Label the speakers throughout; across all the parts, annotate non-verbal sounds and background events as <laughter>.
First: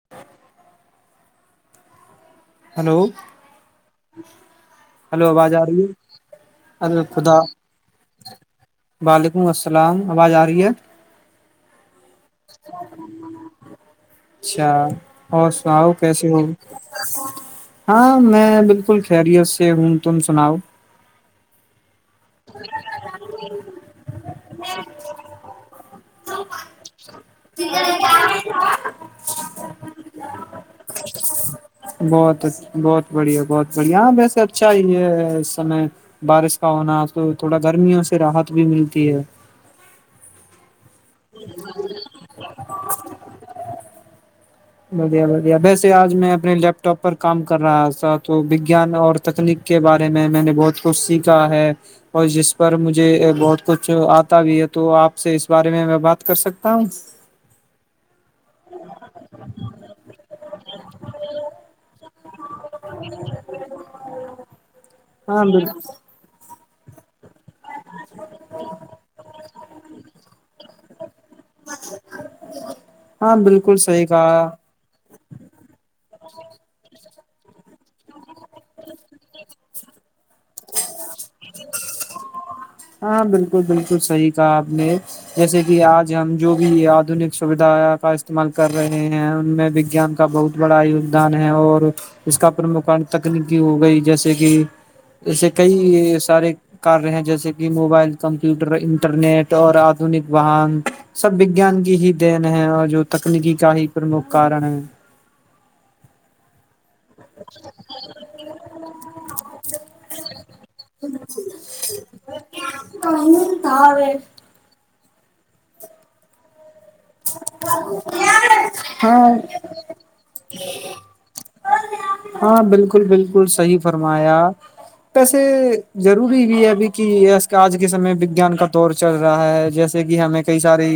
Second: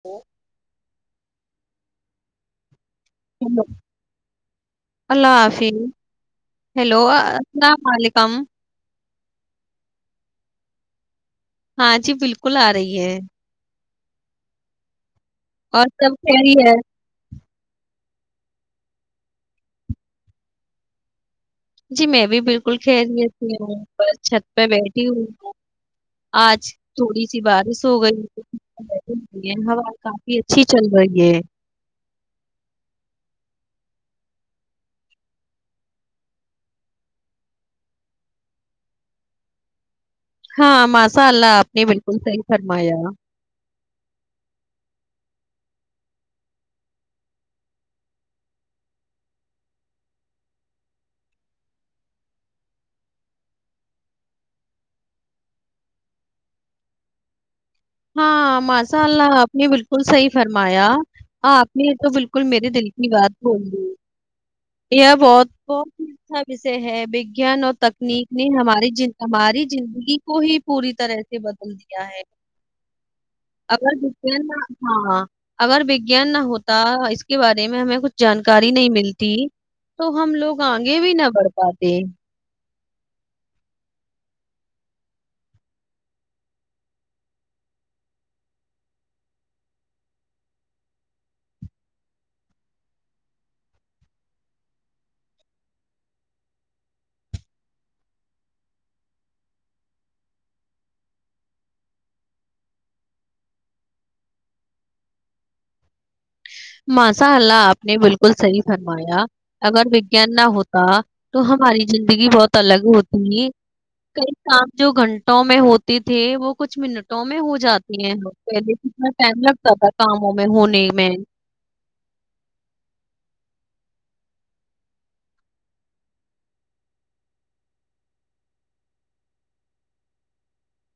Speaker 1: تو <unintelligible>
Speaker 2: ہلو
Speaker 1: لو
Speaker 2: ہلو
Speaker 1: اللہ
Speaker 2: آواز آ
Speaker 1: حافظ
Speaker 2: رہی ہے ارے
Speaker 1: ہیلو
Speaker 2: خدا
Speaker 1: السلام علیکم <unintelligible>
Speaker 2: وعلیکم السلام آواز آ رہی ہے
Speaker 1: ہاں جی بالکل آ رہی ہے
Speaker 2: اچھا <unintelligible> اور س آؤ
Speaker 1: سب
Speaker 2: کیس ہوگ
Speaker 1: خیریت
Speaker 2: <unintelligible> ہاں میں بالکل خیریت سے ہوں تم سناؤ
Speaker 1: جی میں بھی بالکل کھی رہی تھی ہوں <unintelligible> چھت پہ بیٹھی ہ <unintelligible> آج تھوڑی سی بارش ہو گئی ہوا کافی اچھی چل رہی ہے
Speaker 2: گ یہاں ویسے اچھا ہی یہ سمے بارش کا ہونا تو تھوڑا گرمیوں سے راحت بھی ملتی ہے
Speaker 1: ہاں م مساء اللہ آپ نے بالکل سحی فرمایا
Speaker 2: بدیا بدیا ویسے آج میں اپنے لیپ ٹاپ پر کام کر رہا تھا تو وگیان اور تکنیک کے بارے میں میں نے بہت کچھ سیکھا ہے اور جس پر مجھے بہت کچھ آتا بھی ہے تو آپ سے اس بارے میں میں بات کر سکتا ہوں
Speaker 1: ہاں مسال نے بالکل صحیح فرمایا آپ میں تو بالکل میرے دل کی بات بول رہ یہ
Speaker 2: ہاں
Speaker 1: بہت
Speaker 2: بالکل
Speaker 1: بہت کس سے ہے گان اور تکنیک نے ہماری ہماری زندگی کو ہی پوری طرح سے بدل دیا ہے
Speaker 2: ہاں بالکل صحیح
Speaker 1: اگران
Speaker 2: کہا
Speaker 1: نہ ہاں اگر وگان نہ ہوتا اس کے بارے میں ہمیں کچھ جانکاری نہیں ملتی تو ہم لوگ آگے بھی نہ بڑھ پاتے
Speaker 2: ہاں بالکل بالکل صحی کہا آپ نے جیسے کہ آج ہم جو بھی آدنک سویدھا کا استعمال کر رہے ہیں ان میں وگان کا بہت بڑا یگدان ہے اور اس کا پرمکھ تکنیکی ہو گئی جیسے کہ ایسے کئی سارے کاریہ ہیں جیسے کہ موبائل کمپیوٹر انٹرنیٹ اور آدنک واہن سب وگان کی ہی دین ہے اور جو تکنیکی کا ہی پرمکھ کارن ہے
Speaker 1: ماساء اللہ آپ نے بالکل صحیح فرمایا اگر وگیان نہ ہوتا تو ہماری زندگی بہت الگ ہوتی
Speaker 2: کہیں تھا
Speaker 1: کئی کام جو گھن میں ہوتی تھھی وہ کچھ منٹوں میں ہو جاتی ہیں پہلے کتنا ٹائم
Speaker 2: ہاں
Speaker 1: لگتا تھا کاموں میں ہونے میں
Speaker 2: ہاں بالکل بالکل صحیح فرمایا ویسے ضروری بھی ہے ابھی کہ آج کے سمے وگیان کا دور چل رہا ہے جیسے کہ ہمیں کئی ساری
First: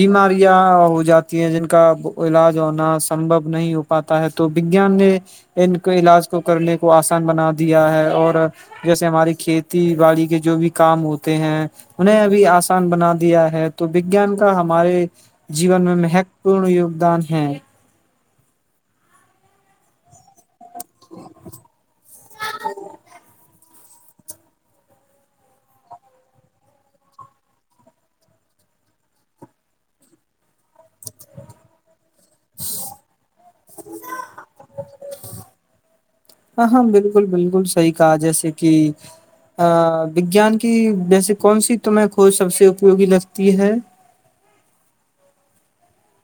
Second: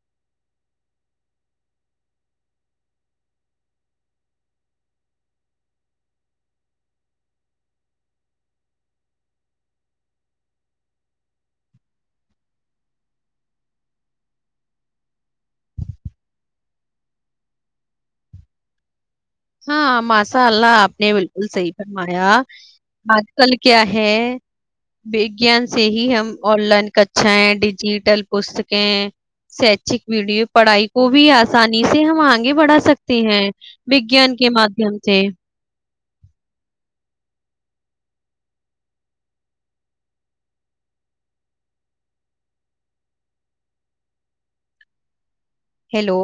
Speaker 2: بیماریاں ہو جاتی ہیں جن کا علاج ہونا سمبو نہیں ہو پاتا ہے تو جان نے ان کو علاج کو کرنے کو آسان بنا دیا ہے اور جیسے ہماری کھیتی باڑی کے جو بھی کام ہوتے ہیں انہیں ابھی آسان بنا دیا ہے تو وگیان کا ہمارے جیون میں مہتو پورن یگدان ہے
Speaker 1: ہاں م س اللہ آپ نے بالکل صحی فرمایا آج کل کیا ہے وگان سے ہی ہم آن لائن کشایں ڈیجیٹل پستکیں شیچک ویڈیو پڑھائی کو بھی آسانی سے سے ہم آگے بڑھا سکتے ہیں مادھیم سے
Speaker 2: ہاں ہاں بالکل بالکل صحیح کہا جیسے کہ وگان کی ویس کون سی تمیں کھوج سب سے اپیوگی لگتی ہے
Speaker 1: ہیلو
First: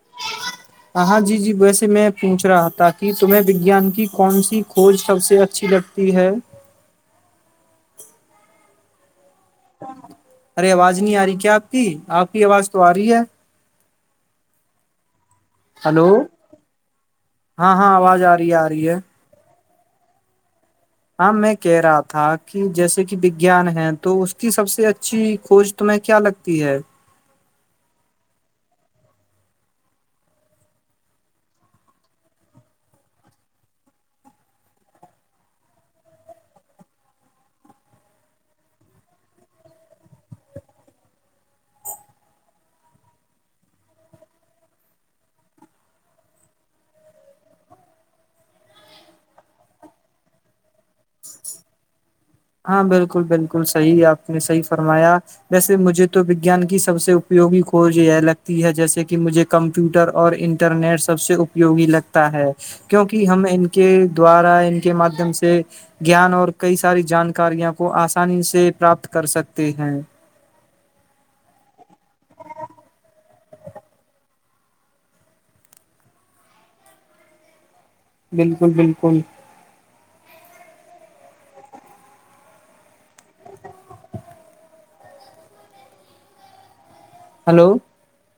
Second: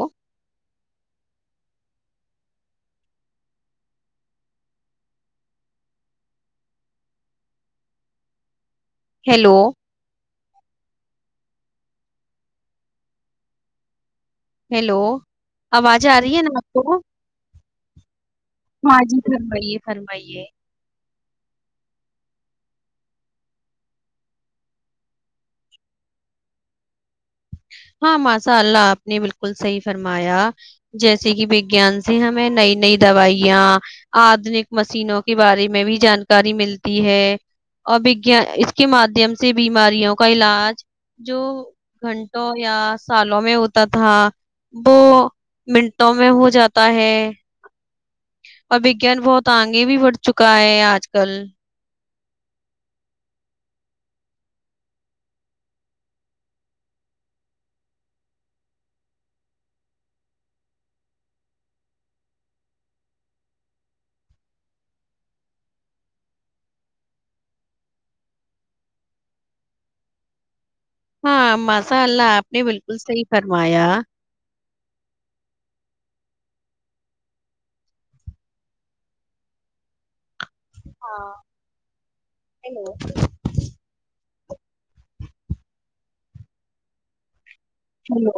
Speaker 2: ہاںاں جی جی ویسے میں پوچھ رہا تھا کہ تمہیں وگان کی کون سی کھوج سب سے اچھی لگتی ہے
Speaker 1: ہیلو
Speaker 2: ارے آواز نہیں آ رہی کیا آپ کی آپ کی آواز تو آ رہی ہے
Speaker 1: ہیلو
Speaker 2: ہلو
Speaker 1: آوازیں آ رہی ہے نا آپ کو کو
Speaker 2: ہاں ہاں آواز آ رہی ہے آ
Speaker 1: م
Speaker 2: رہی ہے
Speaker 1: جی گھر بئی ہے فرمئیے
Speaker 2: ہاں میں کہہ رہا تھا کہ جیسے کہ وگیان ہے تو اس کی سب سے اچھی کھوج تمہیں کیا لگتی ہے
Speaker 1: ہاں ماشاء اللہ آپ نے بالکل صحیح فرمایا جیسے کہ وگیان سے ہمیں نئی نئی دوائیاں آدنک مشینوں کے بارے میں بھی جانکاری ملتی ہے اورگ اس کے مادھیم سے بیماریوں کا علاج جو گھن یا سالوں میں ہوتا تھا وہ منٹوں میں ہو جاتا ہے اور وگیان بہت آگے بھی بڑھ چکا ہے آج کل
Speaker 2: ہاں بالکل بالکل صحیح آپ نے صحیح فرمایا ویسے مجھے تو وگیان کی سب سے اپیوگی کھوج یہ لگتی ہے جیسے کہ مجھے کمپیوٹر اور انٹرنیٹ سب سے اپیوگی لگتا ہے کیوںکہ ہم ان کے دوارا ان کے مادھیم سے گان اور کئی ساری جان کاریاوں کو آسانی سے پراپت کر سکتے ہیں
Speaker 1: ہاں ماساء اللہ آپ نے بالکل صحیح فرمایا
Speaker 2: بالکل بالکل
Speaker 1: ہاںلو
Speaker 2: ہلو
Speaker 1: ہیلو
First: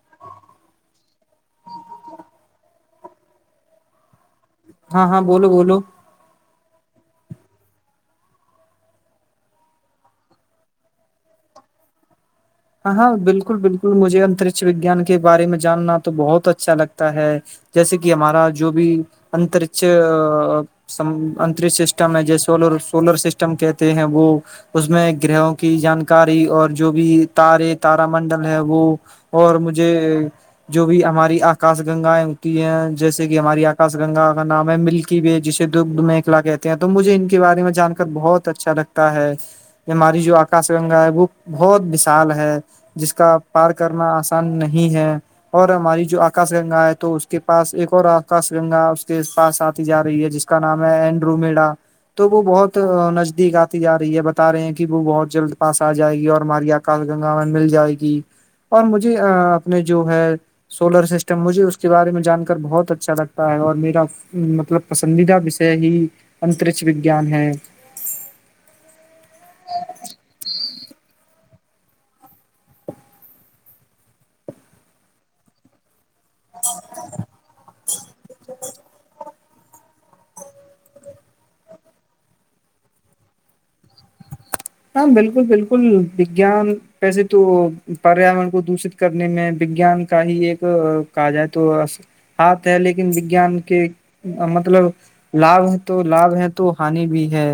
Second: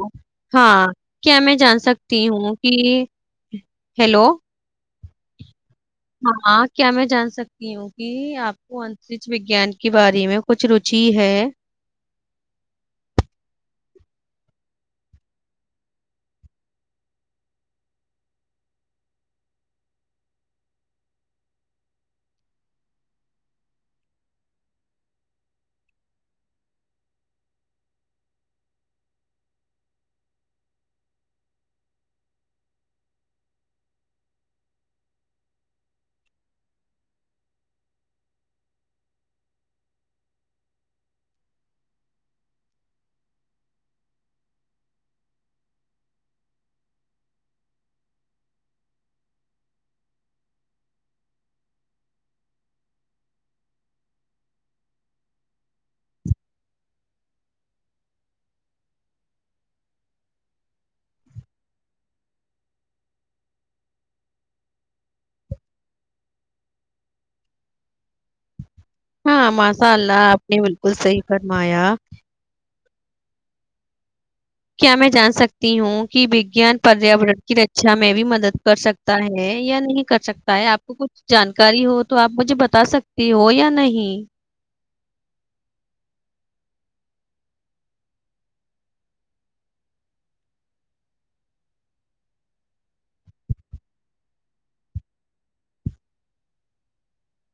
Speaker 1: ہاں کیا میں جان سکتی ہوں کہ ہیلو
Speaker 2: ہاں ہاں بولو بولو
Speaker 1: ہاں کیا میں جان سکتی ہوں کہ آپ کو انترچھ وجان کے بارے میں کچھ روچی ہے
Speaker 2: ہاں ہاں بالکل بالکل مجھے اترکھ وگیان کے بارے میں جاننا تو بہت اچھا لگتا ہے جیسے کہ ہمارا جو بھی انترکھ انترکش سسٹم ہے جس سول سولر سسٹم کہتے ہیں وہ اس میں گرہوں کی جانکاری اور جو بھی تارے تارا منڈل ہے وہ اور مجھے جو بھی ہماری آکاش گنگا ہوتی ہے جیسے کہ ہماری آکاش گنگا کا نام ہے ملکی وے جسے دگھ میںلا کہتے ہیں تو مجھے ان کے بارے میں جان کر بہت اچھا لگتا ہے یہ ہماری جو آکاش گنگا ہے وہ بہت چال ہے جس کا پار کرنا آسان نہیں ہے اور ہماری جو آکاش گنگا ہے تو اس کے پاس ایک اور آکاش گنگا اس کے پاس آتی جا رہی ہے جس کا نام ہے اینڈرو مڈا تو وہ بہت نزدیک آتی جا رہی ہے بتا رہے ہیں کہ وہ بہت جلد پاس آ جائے گی اور ہماری کاش گنگا میں مل جائے گی اور مجھے اپنے جو ہے سولر سسٹم مجھے اس کے بارے میں جان کر بہت اچھا لگتا ہے اور میرا مطلب پسندیدہ وشے ہی اترش وگان ہے
Speaker 1: ہاں ماشاء اللہ آپ نے بالکل صحیح فرمایا کیا میں جان سکتی ہوں کی وگان پریان کی رکشا میں بھی مدد کر سکتا ہے یا نہیں کر سکتا ہے آپ کو کچھ جانکاری ہو تو آپ مجھے بتا سکتی ہو یا نہیں
Speaker 2: ہاں بالکل بالکل وجان ویسے تو پریاورن کو دوشت کرنے میں وگیان کا ہی ایک کہا جائے تو ہاتھ ہے لیکن وگان کے مطلب لابھ ہے تو لابھ ہے تو ہانی بھی ہے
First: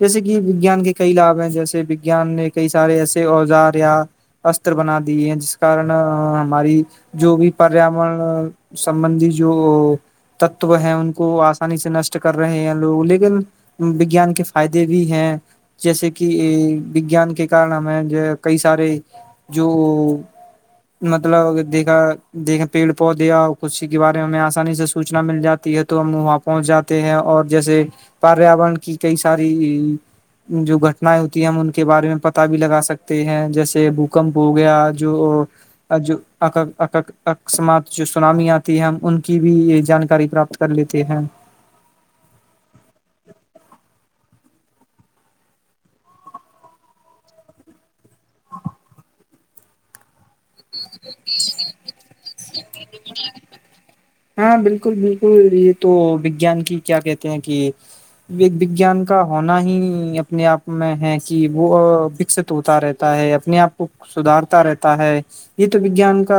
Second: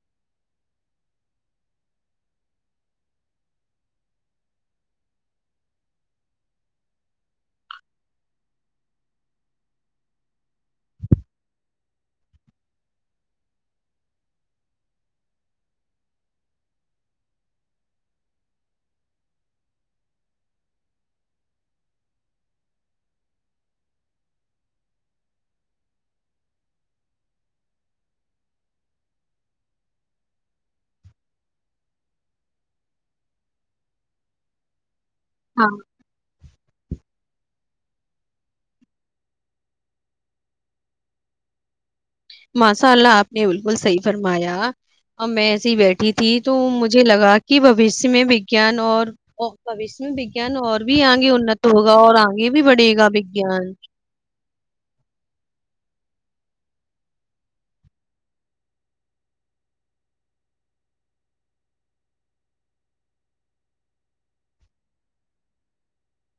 Speaker 2: جیسے کہ وجان کے کئی لابھ ہیں ج وان نے کئی سارے ایسے اوزار یا اسر بنا دیے ہیں جس کارن ہماری جو بھی پریاورن سمبندی جو تتو ہیں ان کو آسانی سے نشٹ کر رہے ہیں لوگ لیکن وگیان کے فائدے بھی ہیں جیسے کہ وجان کے کارن ہمیں کئی سارے جو مطلب دیکھا دیکھا پیڑ پودے یا کسی کے بارے میں ہمیں آسانی سے سوچنا مل جاتی ہے تو ہم وہاں پہنچ جاتے ہیں اور جیسے پریاورن کی کئی ساری جو گ ہوتی ہم ان کے بارے میں پتا بھی لگا سکتے ہیں جیسے بھوکمپ ہو گیا جو
Speaker 1: ہاں
Speaker 2: جوک ق سمات جو سناامی آتی ہے ان کی بھی یہ جانکاری پراپت کر لیتے ہیں
Speaker 1: ماشاء اللہ آپ نے بالکل صحیح فرمایا اور میں ایسے ہی بیٹھی تھی تو مجھے لگا کہ بوشیہ میں وگان اور بش میں ان اور بھی آگے انت ہوگا اور آگے بھی بڑھے گا وگیان
Speaker 2: ہاں بالکل بالکل یہ تو وجان کی کیا کہتے ہیں کہ وجان کا ہونا ہی اپنے آپ میں ہے کہ وہ وکست ہوتا رہتا ہے اپنے آپ کو سدھارتا رہتا ہے یہ تو وجان کا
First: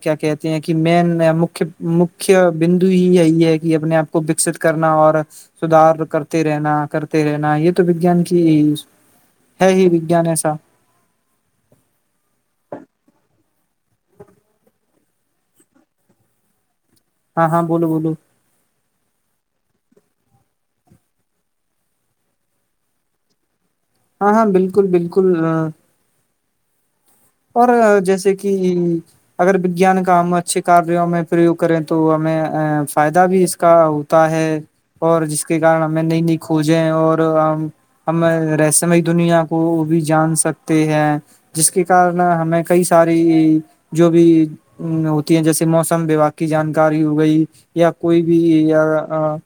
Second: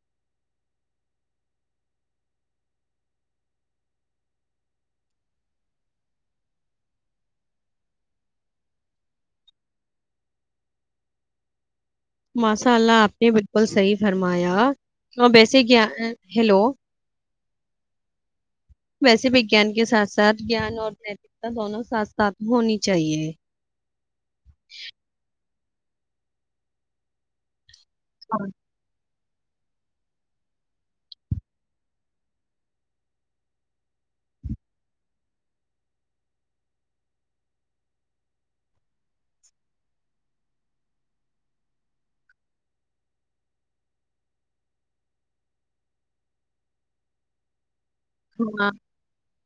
Speaker 2: کیا کہتے ہیں کہ مین مک مکھھی بندو ہی یہی ہے کہ اپنے آپ کو وکست کرنا اور سدھار کرتے رہنا کرتے رہنا یہ تو وجان کی ہے ہی وجان ایسا
Speaker 1: ماشاء اللہ آپ نے بالکل صحیح فرمایا ویسے کیا ہیلو
Speaker 2: ہاں ہاں بولو بولو
Speaker 1: ویسے وگان کے ساتھ ساتھ جان اور نیتکتا دونوں ساتھ ساتھ ہونی چاہیے
Speaker 2: ہاں ہاں بالکل بالکل ا جیسے کہ اگر وگان کا ہم اچھے کار میں پریوگ کریں تو ہمیں فائدہ بھی اس کا ہوتا ہے اور جس کے کارن ہمیں نئی نئی کھوجیں اور ہم ہم رہسم دنیا کو بھی جان سکتے ہیں جس کے ارن ہمیں کئی ساری جو بھی ہوتی ہے جیسے موسم وباگ کی جانکاری ہو گئی یا کوئی
Speaker 1: ہاں
Speaker 2: بھی ا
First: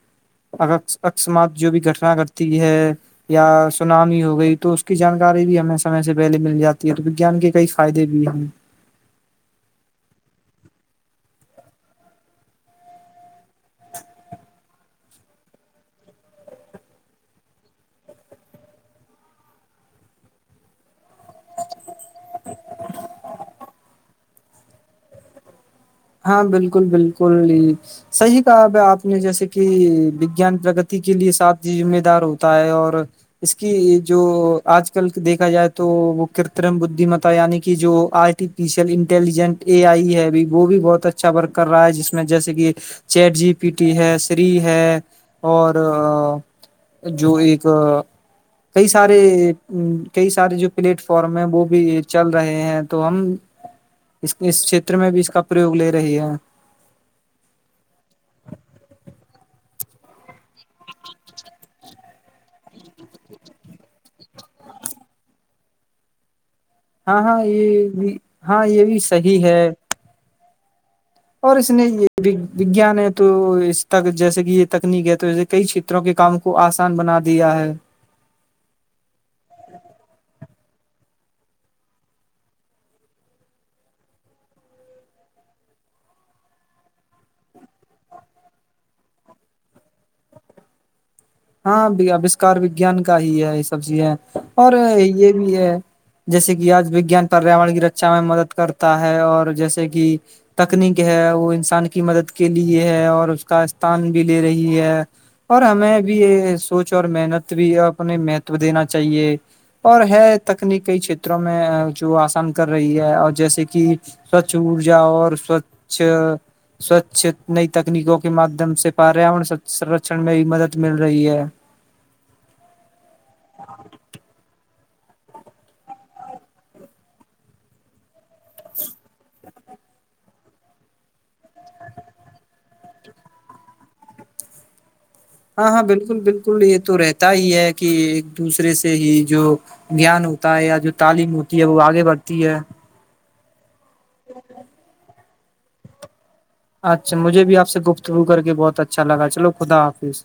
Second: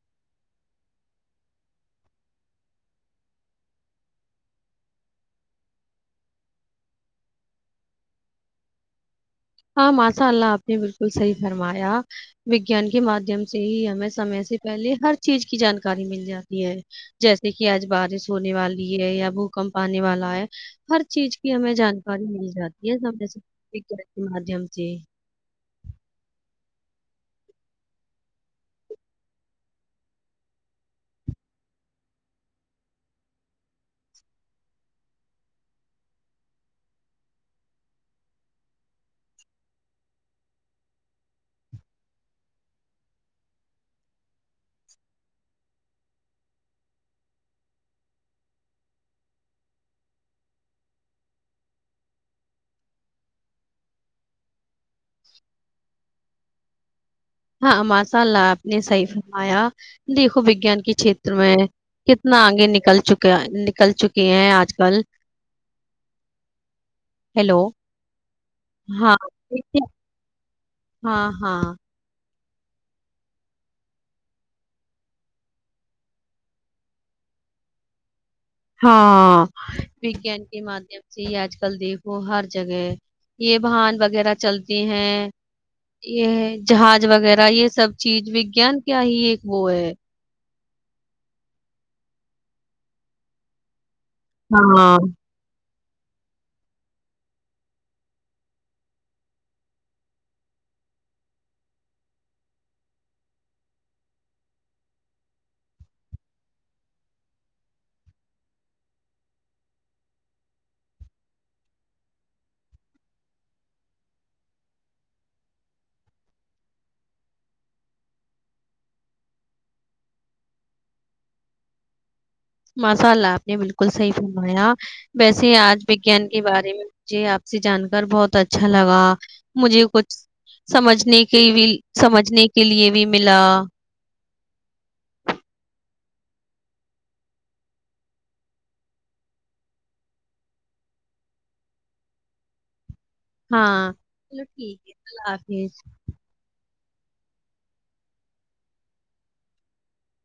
Speaker 2: اکسمات جو بھی گھٹنا کرتی ہے یا سناامی ہو گئی تو اس کی جانکاری بھی ہمیں سمے سے پہلے مل جاتی ہے وجان کے کئی فائدے بھی ہیں
Speaker 1: ہاں ماشاء اللہ آپ نے بالکل صحیح فرمایا وگیان کے مادھیم سے ہی ہمیں سمے سے پہلے ہر چیز کی جانکاری مل جاتی ہے جیسے کہ آج بارش ہونے والی ہے یا بھوکمپ آنے والا ہے ہر چیز کی ہمیں جان ساری ملی جاتی ہے سے سے ٹیک مدھیم سے
Speaker 2: ہاں بالکل بالکل صحیح کہاب آپ نے جیسے کہ وگیان پرگتی کے لیے سات ذمے دار ہوتا ہے اور اس کی جو آج کل دیکھا جائے تو وہ کرترم بددیمتا یعنی کہ جو آرٹیفیشیل انٹیلیجنٹ اے آئی ہے وہ بھی بہت اچھا ورک کر رہا ہے جس میں جیسے کہ چیٹ جی پی ٹی ہے سری ہے اور جو ایک کئی سارے کئی سارے جو پلیٹ فارم ہے وہ بھی چل رہے ہیں تو ہم اس چھیتر میں بھی اس کا پرریوگ لے رہی ہے
Speaker 1: ہاں ماشاء اللہ آپ نے صحیح فرمایا دیکھو وگان کے چھیتر میں کتنا آگے نکل چکے نکل چکے ہیں آج کل
Speaker 2: ہاں ہاں
Speaker 1: ہیلو
Speaker 2: یہ بھی ہاں یہ بھی
Speaker 1: ہاں
Speaker 2: صحی ہے
Speaker 1: ہاں
Speaker 2: اور
Speaker 1: ہاں
Speaker 2: اس نے یہ بھی وگیان ہے تو اس تک جیسے کہ یہ تکنیک ہے توسے کئی چھیتروں کے کام کو آسان بنا دیا ہے
Speaker 1: ہاں کے مادھیم سے یہ آج کل دیکھو ہر جگہ یہ واہن وغیرہ چلتے ہیں یہ جہاز وغیرہ یہ سب چیز وگان کیا ہی ایک وہ ہے
Speaker 2: ہاں آوشکار وگیان کا ہی ہے یہ سب چیزیں اور
Speaker 1: ہاں
Speaker 2: یہ بھی ہے جیسے کہ آج وگیان پریاور کی رکچا میں مدد کرتا ہے اور جیسے کہ تکنیک ہے وہ انسان کی مدد کے لیے ہے اور اس کا استان بھی لے رہی ہے اور ہمیں بھی سوچ اور محنت بھی اپنے مہتو دینا چاہیے اور ہے تکنیک کئی چھیتروں میں جو آسان کر رہی ہے اور جیسے کہ سوچھ ارجا اور سوچھ سوچھ نئی تکنیکوں کے مادھیم سے پریاورن سرچن میں بھی مدد مل رہی ہے
Speaker 1: ماساء اللہ آپ نے بالکل صحی فرمایا ویسے آج وجیان کے بارے میں مجھے آپ سے جان کر بہت اچھا لگا مجھے کچھ سمجھنے کے بھی سمجھنے کے لیے بھی ملا
Speaker 2: ہاں ہاں بالکل بالکل یہ تو رہتا ہی ہے کہ ایک دوسرے سے ہی جو گیان ہوتا ہے یا جو تعلیم ہوتی ہے وہ آگے بڑھتی ہے
Speaker 1: ہاں چلو ٹھیک ہے کل آ جیز <inaudible>
Speaker 2: اچھا مجھے بھی آپ سے گفتگو کر کے بہت اچھا لگا چلو خدا حافظ